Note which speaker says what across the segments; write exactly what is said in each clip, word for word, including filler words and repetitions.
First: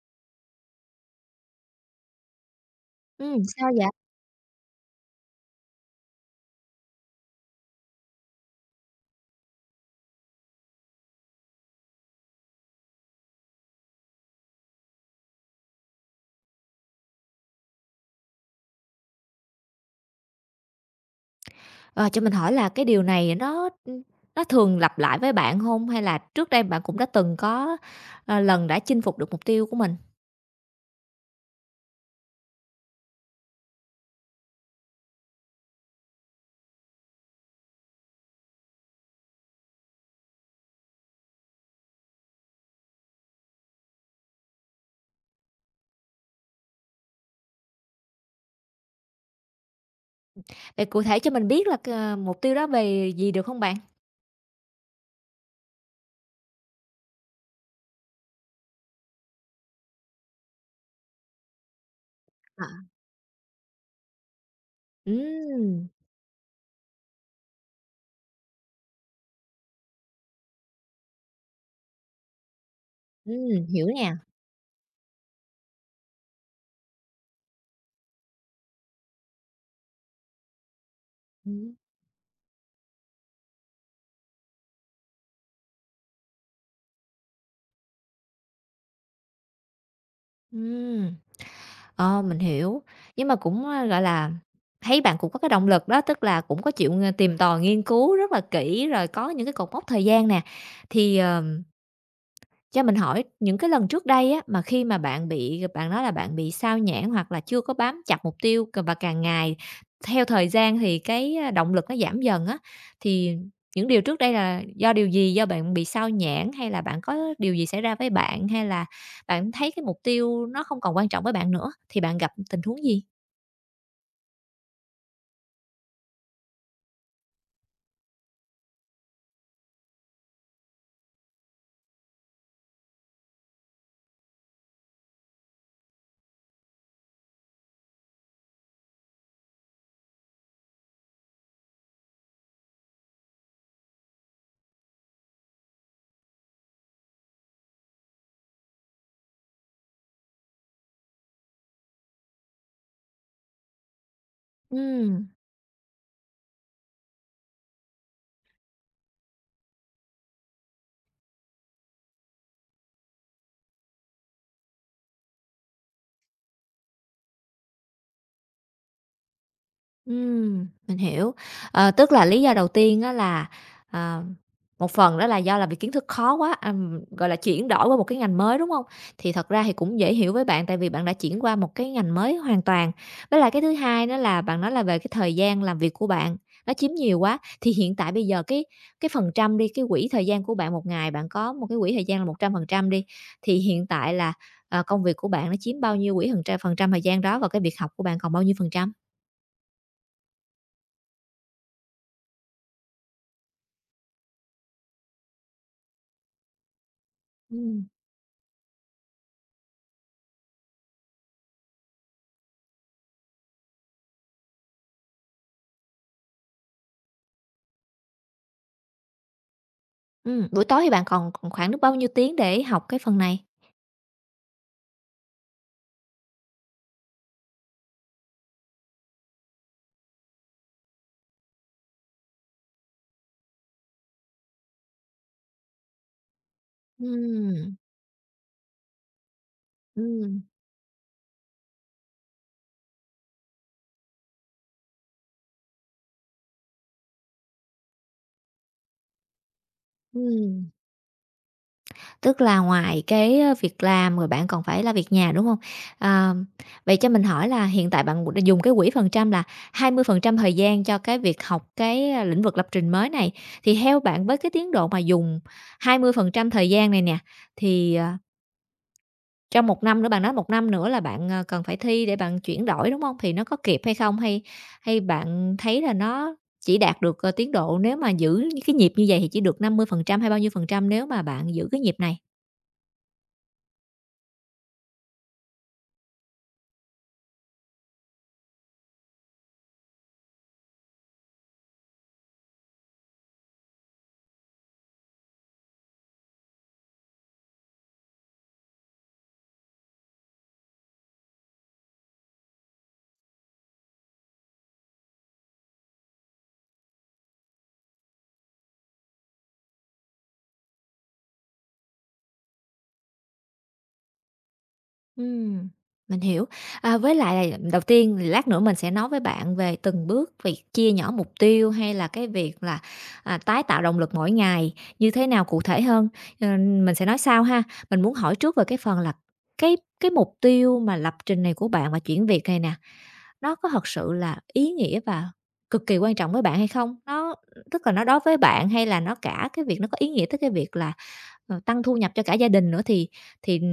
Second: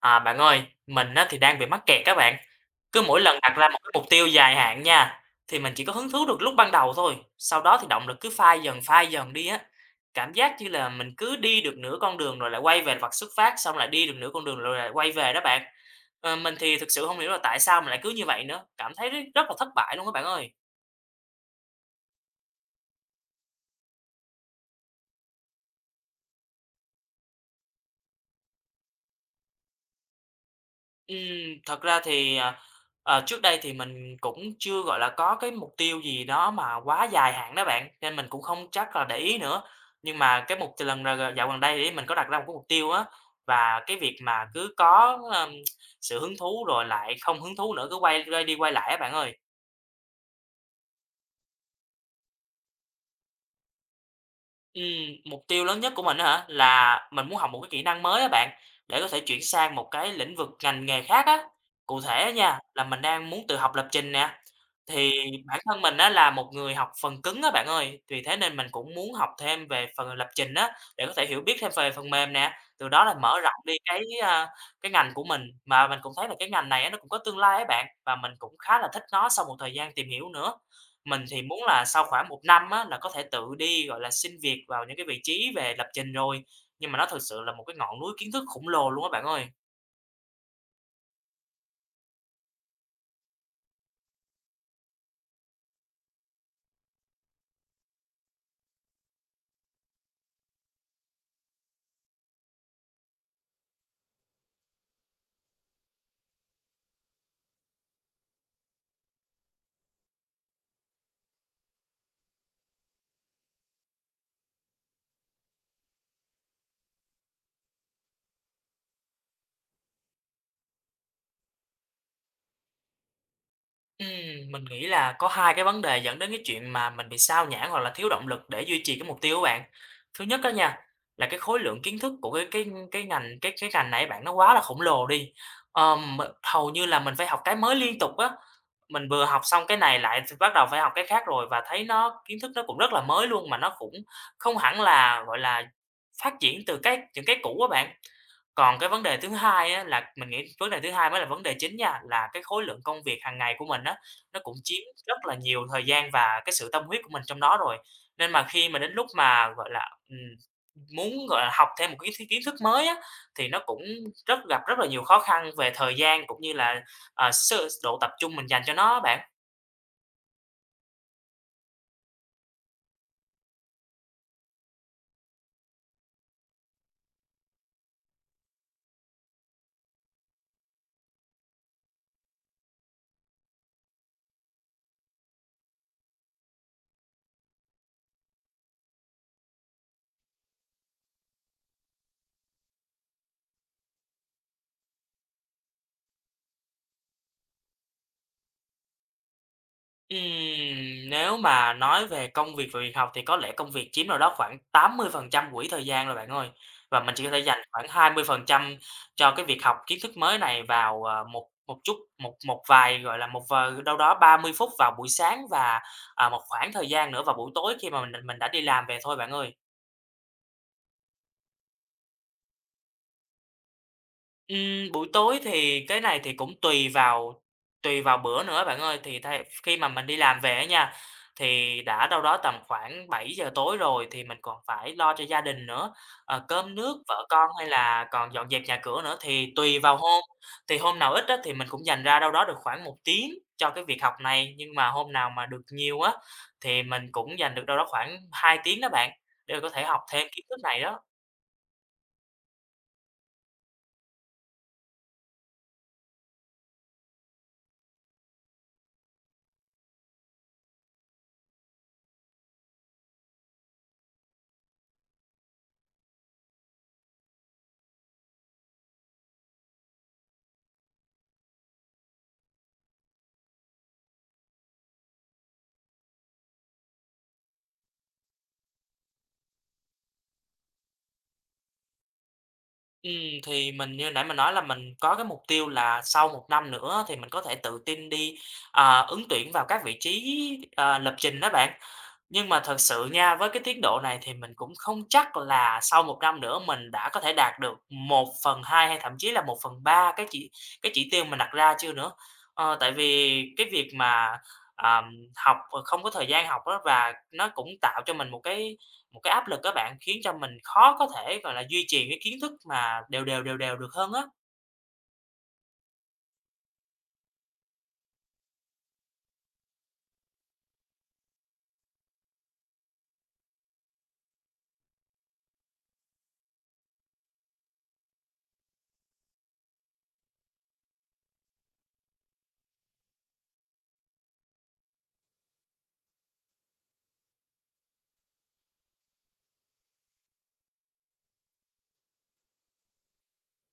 Speaker 1: À, bạn ơi, mình á thì đang bị mắc kẹt các bạn. Cứ mỗi lần
Speaker 2: Ừm,
Speaker 1: đặt ra
Speaker 2: sao
Speaker 1: một
Speaker 2: vậy?
Speaker 1: cái mục tiêu dài hạn nha, thì mình chỉ có hứng thú được lúc ban đầu thôi, sau đó thì động lực cứ phai dần phai dần đi á. Cảm giác như là mình cứ đi được nửa con đường rồi lại quay về vạch xuất phát, xong lại đi được nửa con đường rồi lại quay về đó bạn. Ờ, mình thì thực sự không hiểu là tại sao mình lại cứ như vậy nữa, cảm thấy rất rất là thất bại luôn các bạn ơi.
Speaker 2: Ờ, cho mình hỏi là cái điều này nó, nó thường lặp lại với bạn hông? Hay là trước đây bạn cũng đã từng có, ờ, lần đã chinh phục được mục tiêu của mình?
Speaker 1: Ừm, Thật ra thì, à, ờ, trước đây thì mình cũng chưa, gọi là, có cái mục tiêu gì đó mà quá dài hạn đó bạn, nên mình cũng không chắc là để ý nữa. Nhưng mà cái mục lần là dạo gần đây thì mình có đặt ra một cái mục tiêu á, và cái việc mà cứ có, ờm, sự hứng thú rồi lại không hứng thú nữa, cứ quay quay đi quay lại á bạn ơi.
Speaker 2: Vậy cụ thể cho mình biết là c mục tiêu đó về gì được hông bạn?
Speaker 1: Ừm, Mục tiêu lớn nhất của mình á hả? Là mình muốn học một cái kỹ năng mới á bạn, để có thể chuyển sang một cái lĩnh vực ngành nghề khác á. Cụ thể á nha,
Speaker 2: À.
Speaker 1: là mình đang muốn tự học lập trình nè, thì bản thân
Speaker 2: Ừm,
Speaker 1: mình á là một người học phần cứng á bạn ơi, vì thế nên mình cũng muốn học thêm về phần lập trình á, để có thể hiểu biết thêm về phần mềm nè, từ đó là mở rộng
Speaker 2: ừm,
Speaker 1: đi
Speaker 2: hiểu
Speaker 1: cái,
Speaker 2: nè.
Speaker 1: a, cái ngành của mình. Mà mình cũng thấy là cái ngành này á nó cũng có tương lai á bạn, và mình cũng khá là thích nó sau một thời gian tìm hiểu nữa. Mình thì muốn
Speaker 2: Ừm,
Speaker 1: là sau khoảng một năm á, là có thể tự đi, gọi là, xin việc vào những cái vị trí về lập trình rồi, nhưng mà nó thực sự là một cái ngọn núi kiến thức khổng lồ luôn á bạn ơi.
Speaker 2: ừm, ờ, mình hiểu. Nhưng mà cũng, a, gọi là, thấy bạn cũng có cái động lực đó, tức là cũng có chịu, ờ, tìm tòi nghiên cứu rất là kỹ, rồi có những cái cột mốc thời gian nè. Thì, ờ Cho mình hỏi những cái lần trước đây á, mà khi mà bạn bị bạn nói là bạn bị sao nhãng hoặc là chưa có bám chặt mục tiêu c và càng ngày theo thời gian thì cái, a, động lực nó giảm dần á, thì những điều trước đây là do điều gì? Do bạn bị sao nhãng hay là bạn có điều gì xảy ra với bạn, hay là bạn thấy cái mục tiêu nó không còn quan trọng với bạn nữa, thì bạn gặp tình huống gì?
Speaker 1: Ừm, mình nghĩ là có hai cái vấn đề dẫn đến cái chuyện mà mình bị sao nhãng hoặc là thiếu động lực để duy trì cái mục tiêu của bạn. Thứ nhất đó nha, là cái khối lượng kiến thức của cái cái cái ngành cái cái ngành này bạn nó quá là khổng lồ đi. Ờm, m Hầu như là mình phải học cái mới liên tục á, mình vừa học xong cái này lại thì bắt đầu phải học cái khác rồi và thấy nó kiến thức nó cũng rất là mới luôn, mà nó cũng không hẳn là, gọi là, phát triển từ cái những cái cũ á bạn. Còn cái vấn đề thứ hai á là mình nghĩ vấn đề thứ hai mới là vấn đề chính nha, là cái khối lượng công việc hàng ngày của mình á, nó cũng chiếm rất
Speaker 2: Ừm.
Speaker 1: là nhiều thời gian và cái sự tâm huyết của mình trong đó rồi. Nên mà khi mà đến lúc mà, gọi là, ừm, muốn, gọi là, học thêm một cái kiến kiến thức mới á, thì nó cũng rất gặp rất là nhiều khó khăn về thời gian cũng như là, ờ, s độ tập trung mình dành cho nó á bạn.
Speaker 2: Ừm, mình hiểu. Ờ, tức là lý do đầu tiên á là, à, một phần đó là do là vì kiến thức khó quá, ừm, gọi là, chuyển đổi qua một cái ngành mới, đúng không? Thì thật ra thì cũng dễ hiểu với bạn tại vì bạn đã chuyển qua một cái ngành mới hoàn toàn. Với lại cái thứ hai đó là bạn nói là về cái thời gian làm việc của bạn, nó chiếm nhiều quá, thì hiện tại bây giờ cái cái phần trăm đi, cái quỹ thời gian của bạn một ngày, bạn có một cái quỹ thời gian là một trăm phần trăm đi, thì hiện tại là, ờ, công việc của bạn nó chiếm bao nhiêu quỹ phần trăm phần trăm thời gian đó và cái việc học của bạn còn bao nhiêu phần trăm?
Speaker 1: Ừm, Nếu mà nói về công việc và việc học thì có lẽ công việc chiếm đâu đó khoảng tám mươi phần trăm quỹ thời gian rồi bạn ơi. Và mình chỉ có thể dành
Speaker 2: Ừm.
Speaker 1: khoảng hai mươi phần trăm cho cái việc học kiến thức mới này vào, ờ, một một chút, một một vài, gọi là, một vài đâu đó ba mươi phút vào buổi sáng và, à, một khoảng thời gian nữa vào buổi tối khi mà mình mình đã đi làm về thôi bạn ơi.
Speaker 2: Ừm, buổi tối thì bạn còn còn khoảng được bao nhiêu tiếng để học cái phần này?
Speaker 1: Ừm, buổi tối thì cái này thì cũng tùy vào tùy vào bữa nữa bạn ơi, thì thay khi mà mình đi làm về á nha, thì đã đâu đó tầm khoảng bảy giờ tối rồi thì mình còn phải lo cho gia đình nữa, ờ, cơm nước, vợ con hay
Speaker 2: Ừm,
Speaker 1: là còn dọn dẹp nhà cửa nữa thì tùy vào hôm.
Speaker 2: ừm,
Speaker 1: Thì hôm nào ít á thì mình cũng dành ra đâu đó được khoảng một tiếng cho cái việc học này, nhưng mà hôm nào mà được nhiều á thì mình cũng dành được đâu đó khoảng hai tiếng đó bạn, để có thể học thêm kiến thức
Speaker 2: ừm,
Speaker 1: này đó.
Speaker 2: tức là ngoài cái, ơ, việc làm rồi bạn còn phải lo việc nhà, đúng hông? Ờ, Vậy cho mình hỏi là hiện tại bạn đã dùng cái quỹ phần trăm là hai mươi phần trăm thời gian cho cái việc học cái, a, lĩnh vực lập trình mới này, thì theo bạn với cái tiến độ mà dùng hai mươi phần trăm thời gian này nè, thì, ờ, trong một năm nữa, bạn nói một năm nữa là bạn, ờ, cần phải thi để bạn chuyển đổi, đúng không? Thì nó có kịp hay không? Hay Hay bạn thấy là nó chỉ đạt được, ờ, tiến độ nếu mà giữ những cái nhịp như vậy thì chỉ được năm mươi phần trăm hay bao nhiêu phần trăm nếu mà bạn giữ cái nhịp này?
Speaker 1: Ừm, thì mình như nãy mình nói là mình có cái mục tiêu là sau một năm nữa thì mình có thể tự tin đi, ờ, ứng tuyển vào các vị trí, ờ, lập trình đó bạn. Nhưng mà thật sự nha, với cái tiến độ này thì mình cũng không chắc là sau một năm nữa mình đã có thể đạt được một phần hai hay thậm chí là một phần ba cái chỉ cái chỉ tiêu mình đặt ra chưa nữa. Ờ, tại vì cái việc mà, ờm, học, ờ, không có thời gian học đó và nó cũng tạo cho mình một cái một cái áp lực các bạn, khiến cho mình khó có thể, gọi là, duy trì cái kiến thức mà đều đều, đều đều được hơn á.
Speaker 2: Ừm, mình hiểu. À, với lại là đầu tiên thì lát nữa mình sẽ nói với bạn về từng bước việc chia nhỏ mục tiêu hay là cái việc là, à, tái tạo động lực mỗi ngày như thế nào cụ thể hơn, ờ, mình sẽ nói sau ha. Mình muốn hỏi trước về cái phần là cái cái mục tiêu mà lập trình này của bạn và chuyển việc này nè, nó có thật sự là ý nghĩa và cực kỳ quan trọng với bạn hay không? Nó tức là nó đối với bạn hay là nó cả cái việc nó có ý nghĩa tới cái việc là Ờ, tăng thu nhập cho cả gia đình nữa thì thì ừ,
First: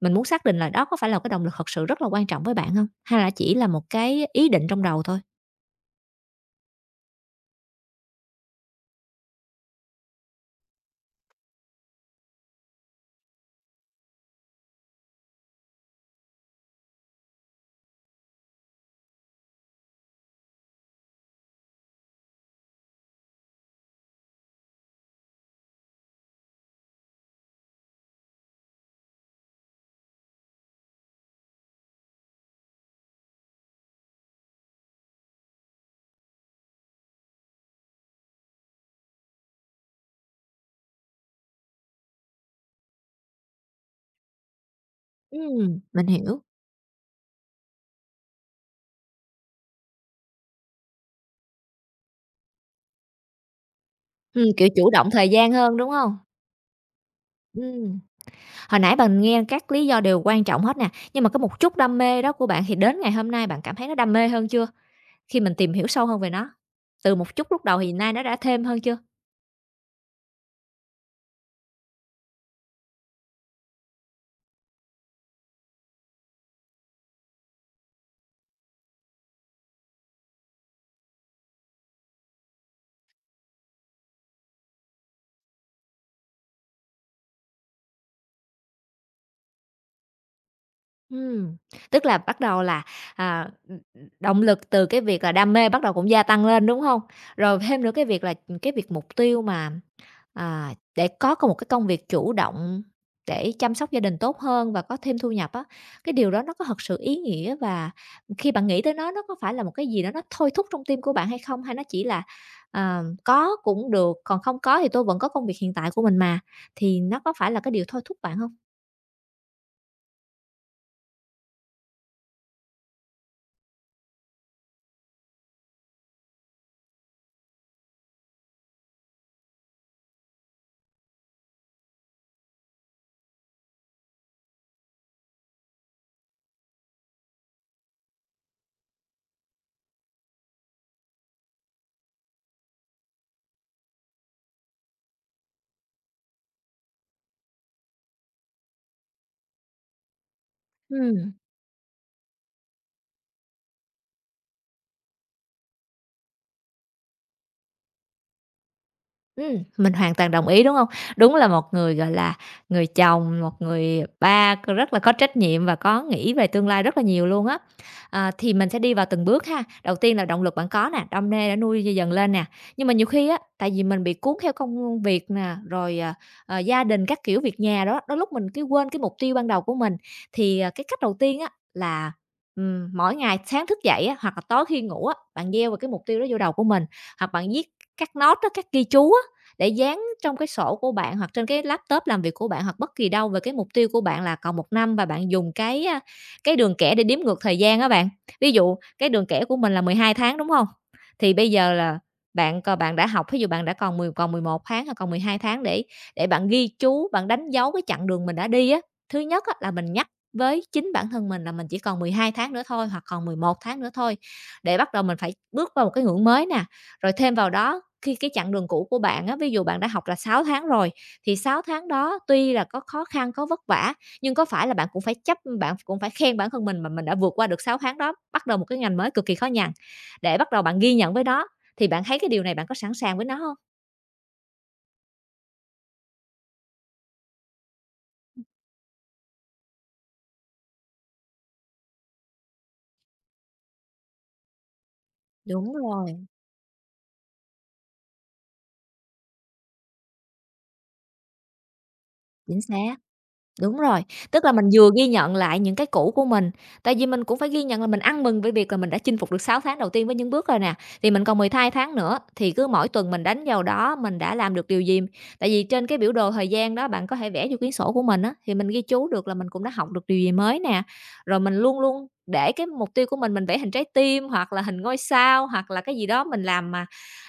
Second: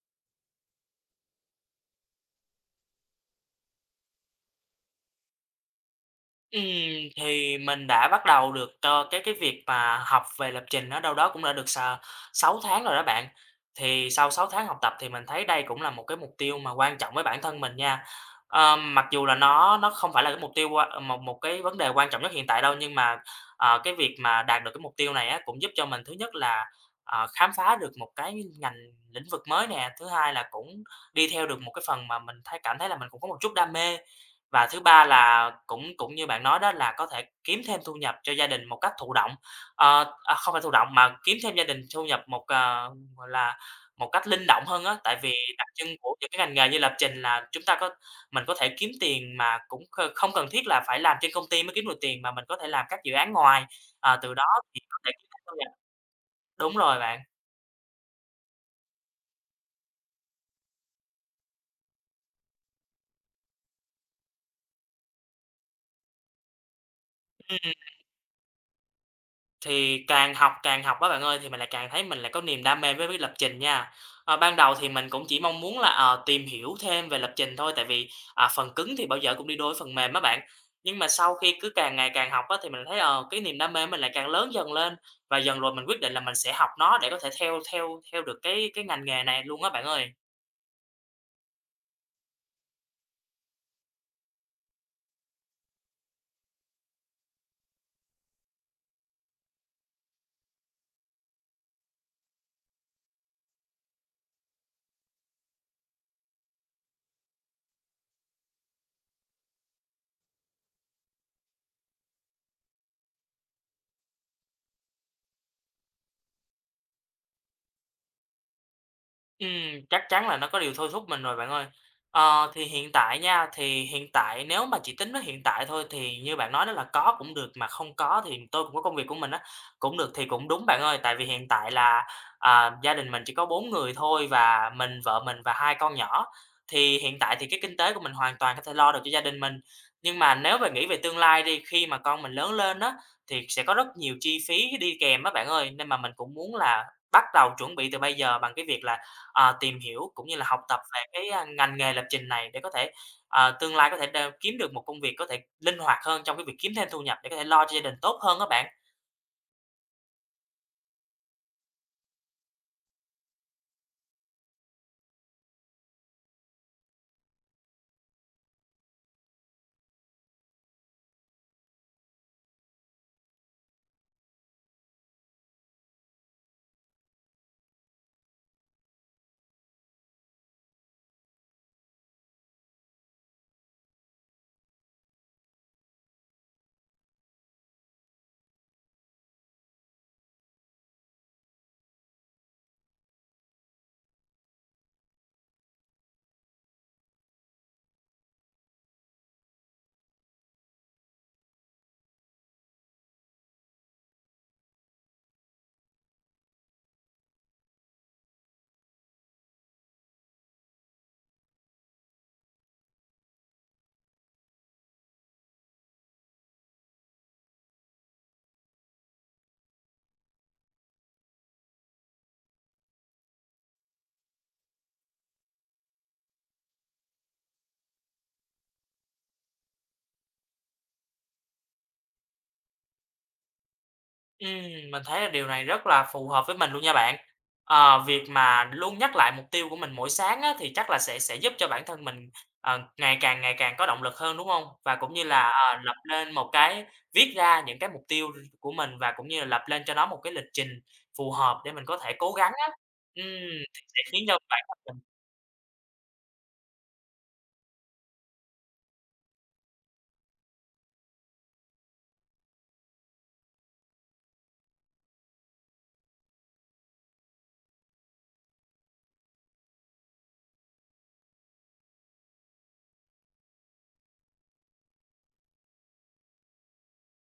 Speaker 2: mình muốn xác định là đó có phải là cái động lực thật sự rất là quan trọng với bạn không? Hay là chỉ là một cái ý định trong đầu thôi?
Speaker 1: Ừm, thì mình đã bắt đầu được, ờ, cái cái việc mà học về lập trình ở đâu đó cũng đã được s sáu tháng rồi đó bạn. Thì sau sáu tháng học tập thì mình thấy đây cũng là một cái mục tiêu mà quan trọng với bản thân mình nha. Ờ, mặc dù là nó nó không phải là cái mục tiêu quan một một cái vấn đề quan trọng nhất hiện tại đâu, nhưng mà, ờ, cái việc mà đạt được cái mục tiêu này á, cũng giúp cho mình thứ nhất là, ờ, khám phá được một cái ngành lĩnh vực mới nè, thứ hai là cũng đi theo được một cái phần mà mình thấy cảm thấy là mình cũng có một chút đam mê. Và thứ ba là cũng cũng như bạn nói đó là có thể kiếm thêm thu nhập cho gia đình một cách thụ động, ờ, à, không phải thụ động mà kiếm thêm gia đình thu nhập một, ờ, gọi là, một cách linh động hơn á. Tại vì đặc
Speaker 2: Ừm,
Speaker 1: trưng
Speaker 2: mình
Speaker 1: của những cái
Speaker 2: hiểu.
Speaker 1: ngành nghề như lập trình là chúng ta có mình có thể kiếm tiền mà cũng kh không cần thiết là phải làm trên công ty mới kiếm được tiền, mà mình có thể làm các dự án ngoài, ờ, từ đó
Speaker 2: Ừm, kiểu,
Speaker 1: thì
Speaker 2: chủ
Speaker 1: có
Speaker 2: động
Speaker 1: thể kiếm
Speaker 2: thời
Speaker 1: thêm thu
Speaker 2: gian
Speaker 1: nhập.
Speaker 2: hơn, đúng không?
Speaker 1: Đúng rồi bạn.
Speaker 2: Ừm, hồi nãy bạn nghe các lý do đều quan trọng hết nè, nhưng mà có một chút đam mê đó của bạn thì đến ngày hôm nay bạn cảm thấy nó đam mê hơn chưa? Khi mình tìm hiểu sâu hơn về nó, từ một chút lúc đầu thì nay nó đã thêm hơn chưa?
Speaker 1: Thì càng học càng học các bạn ơi, thì mình lại càng thấy mình lại có niềm đam mê với với lập trình nha. Ờ, ban đầu thì mình cũng chỉ mong muốn là, ờ, tìm hiểu thêm về lập trình thôi, tại vì, à, phần cứng thì bao giờ cũng đi đôi với phần mềm á bạn. Nhưng mà sau khi cứ càng ngày càng học á, thì mình thấy, ờ, cái niềm đam mê mình lại càng lớn dần lên, và dần rồi mình quyết định là mình sẽ học nó để có thể theo theo theo được cái cái ngành nghề này luôn á bạn ơi.
Speaker 2: Ừm, tức là bắt đầu là, à, ừm, ừm, động lực từ cái việc là đam mê bắt đầu cũng gia tăng lên, đúng không? Rồi thêm nữa cái việc là, cái việc mục tiêu mà, à, để có có một cái công việc chủ động để chăm sóc gia đình tốt hơn và có thêm thu nhập á, cái điều đó nó có thật sự ý nghĩa và khi bạn nghĩ tới nó, nó có phải là một cái gì đó nó thôi thúc trong tim của bạn hay không? Hay nó chỉ là, ờ, có cũng được, còn không có thì tôi vẫn có công việc hiện tại của mình mà, thì nó có phải là cái điều thôi thúc bạn không?
Speaker 1: Ừm, chắc chắn là nó có điều thôi thúc mình rồi bạn ơi. Ờ, thì hiện tại nha, thì hiện tại nếu mà chỉ tính với hiện tại thôi thì như bạn nói đó là có cũng được mà không có thì tôi cũng có công việc của mình á, cũng được thì cũng đúng bạn ơi. Tại vì hiện tại là, à, gia đình mình chỉ có bốn người thôi và mình, vợ mình và hai con nhỏ, thì hiện tại thì cái kinh tế của mình hoàn toàn có thể lo được cho gia đình mình. Nhưng mà nếu mà nghĩ về tương lai đi, khi mà con mình lớn lên á, thì sẽ có rất nhiều chi phí đi kèm á bạn ơi, nên mà mình cũng muốn là bắt đầu chuẩn bị từ bây giờ bằng cái việc là à, tìm hiểu cũng như là học tập về cái, a, ngành nghề lập trình này để có thể, ờ, tương lai có thể đ kiếm được một công việc có thể linh hoạt hơn trong cái việc kiếm thêm thu nhập để có thể lo cho gia đình tốt hơn các bạn.
Speaker 2: Ừm, mình hoàn toàn đồng ý, đúng không? Đúng là một người, gọi là, người chồng, một người ba rất là có trách nhiệm và có nghĩ về tương lai rất là nhiều luôn á. Ờ, thì mình sẽ đi vào từng bước ha. Đầu tiên là động lực bạn có nè, đam mê đã nuôi dần lên nè. Nhưng mà nhiều khi á, tại vì mình bị cuốn theo công việc nè, rồi, ờ, ờ, gia đình các kiểu, việc nhà đó, đôi lúc mình cứ quên cái mục tiêu ban đầu của mình. Thì, ờ, cái cách đầu tiên á là, ừm, mỗi ngày sáng thức dậy á, hoặc là tối khi ngủ á, bạn gieo vào cái mục tiêu đó vô đầu của mình, hoặc bạn viết các nốt á, các ghi chú á để dán trong cái sổ của bạn hoặc trên cái laptop làm việc của bạn hoặc bất kỳ đâu về cái mục tiêu của bạn là còn một năm và bạn dùng cái, a, cái đường kẻ để đếm ngược thời gian á bạn. Ví dụ cái đường kẻ của mình là mười hai tháng, đúng không? Thì bây giờ là bạn còn bạn đã học, thí dụ bạn đã còn mười còn mười một tháng hay còn mười hai tháng để để bạn ghi chú, bạn đánh dấu cái chặng đường mình đã đi á. Thứ nhất á là mình nhắc với chính bản thân mình là mình chỉ còn mười hai tháng nữa thôi hoặc còn mười một tháng nữa thôi, để bắt đầu mình phải bước vào một cái ngưỡng mới nè. Rồi thêm vào đó khi cái chặng đường cũ của bạn á, ví dụ bạn đã học là sáu tháng rồi, thì sáu tháng đó tuy là có khó khăn, có vất vả, nhưng có phải là bạn cũng phải chấp bạn cũng phải khen bản thân mình mà mình đã vượt qua được sáu tháng đó, bắt đầu một cái ngành mới cực kỳ khó nhằn, để bắt đầu bạn ghi nhận với nó, thì bạn thấy cái điều này bạn có sẵn sàng với nó không?
Speaker 1: Ừm, mình thấy là điều này rất là phù hợp với mình luôn nha bạn. Ờ, việc mà luôn nhắc lại mục tiêu của mình mỗi sáng á, thì chắc là sẽ sẽ giúp cho bản thân mình, ờ, ngày càng ngày càng có động lực hơn, đúng không? Và cũng như là,
Speaker 2: Đúng
Speaker 1: ờ, lập
Speaker 2: rồi,
Speaker 1: lên một cái viết ra những cái mục tiêu của mình và cũng như là lập lên cho nó một cái lịch trình phù hợp để mình có thể cố gắng
Speaker 2: chính
Speaker 1: á.
Speaker 2: xác.
Speaker 1: Ừm,
Speaker 2: Đúng
Speaker 1: thì sẽ
Speaker 2: rồi,
Speaker 1: khiến cho
Speaker 2: tức là
Speaker 1: bản
Speaker 2: mình
Speaker 1: thân
Speaker 2: vừa
Speaker 1: mình
Speaker 2: ghi nhận lại những cái cũ của mình, tại vì mình cũng phải ghi nhận là mình ăn mừng với việc là mình đã chinh phục được sáu tháng đầu tiên với những bước rồi nè, thì mình còn mười hai tháng nữa, thì cứ mỗi tuần mình đánh vào đó mình đã làm được điều gì. Tại vì trên cái biểu đồ thời gian đó bạn có thể vẽ vô quyển sổ của mình á, thì mình ghi chú được là mình cũng đã học được điều gì mới nè. Rồi mình luôn luôn để cái mục tiêu của mình mình vẽ hình trái tim hoặc là hình ngôi sao, hoặc là cái gì đó mình làm mà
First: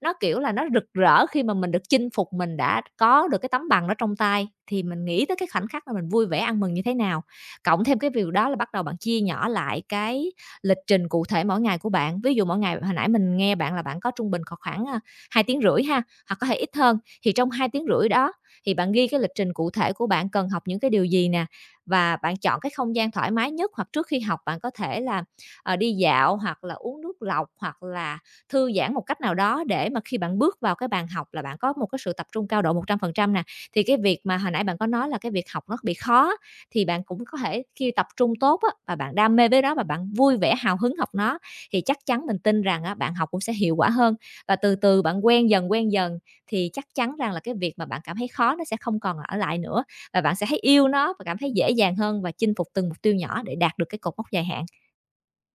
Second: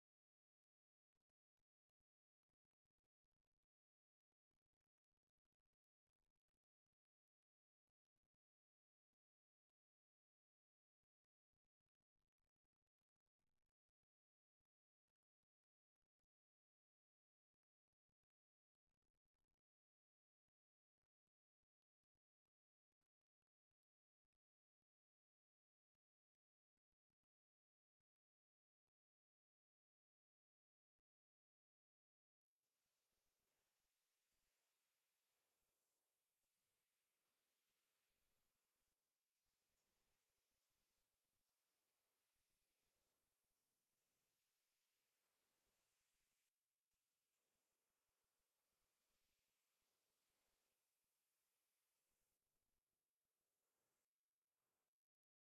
Speaker 2: nó, kiểu là, nó rực rỡ khi mà mình được chinh phục, mình đã có được cái tấm bằng đó trong tay, thì mình nghĩ tới cái khoảnh khắc là mình vui vẻ ăn mừng như thế nào. Cộng thêm cái việc đó là bắt đầu bạn chia nhỏ lại cái lịch trình cụ thể mỗi ngày của bạn. Ví dụ mỗi ngày hồi nãy mình nghe bạn là bạn có trung bình kh khoảng, a, hai tiếng rưỡi ha, hoặc có thể ít hơn, thì trong hai tiếng rưỡi đó thì bạn ghi cái lịch trình cụ thể của bạn cần học những cái điều gì nè, và bạn chọn cái không gian thoải mái nhất, hoặc trước khi học bạn có thể là, ờ, đi dạo hoặc là uống nước lọc, hoặc là thư giãn một cách nào đó để mà khi bạn bước vào cái bàn học là bạn có một cái sự tập trung cao độ một trăm phần trăm nè. Thì cái việc mà hồi nãy bạn có nói là cái việc học nó bị khó, thì bạn cũng có thể khi tập trung tốt á, và bạn đam mê với nó và bạn vui vẻ hào hứng học nó, thì chắc chắn mình tin rằng á, bạn học cũng sẽ hiệu quả hơn. Và từ từ bạn quen dần, quen dần thì chắc chắn rằng là cái việc mà bạn cảm thấy khó nó sẽ không còn ở lại nữa, và bạn sẽ thấy yêu nó và cảm thấy dễ dàng hơn và chinh phục từng mục tiêu nhỏ để đạt được cái cột mốc dài hạn.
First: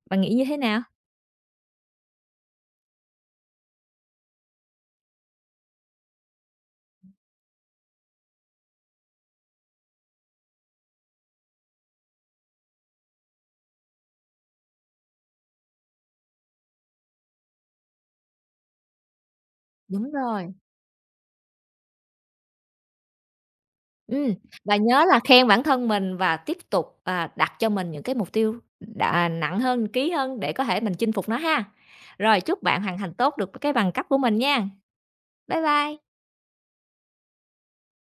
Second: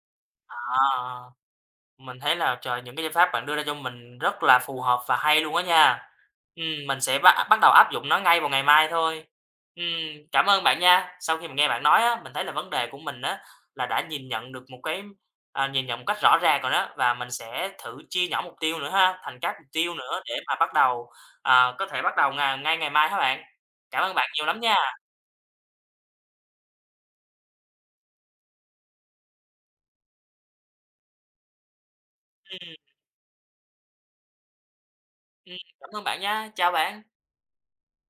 Speaker 2: Bạn nghĩ như thế nào?
Speaker 1: ờ. Mình thấy là, trời, những cái giải pháp bạn đưa ra cho mình rất là phù hợp và hay luôn á nha. Ừm, mình sẽ bắt bắt đầu áp dụng nó ngay vào ngày mai thôi. Ừm, Cảm ơn bạn nha. Sau khi mà nghe bạn nói á, mình thấy là vấn đề của mình á, là đã nhìn nhận được một cái à, nhìn nhận một cách rõ ràng rồi đó, và mình sẽ thử chia nhỏ mục tiêu nữa ha, thành các mục tiêu
Speaker 2: Đúng
Speaker 1: nữa để
Speaker 2: rồi.
Speaker 1: mà bắt đầu, à, có thể bắt đầu ngà ngay ngày mai há bạn. Cảm ơn bạn
Speaker 2: Ừm,
Speaker 1: nhiều lắm nha.
Speaker 2: và nhớ là khen bản thân mình và tiếp tục, à, đặt cho mình những cái mục tiêu đà à, nặng hơn, ký hơn để có thể mình chinh phục nó ha. Rồi chúc
Speaker 1: Ừm,
Speaker 2: bạn hoàn thành tốt được cái bằng cấp của mình nha.
Speaker 1: ừm,
Speaker 2: Bye
Speaker 1: Cảm ơn
Speaker 2: bye.
Speaker 1: bạn nha. Chào bạn.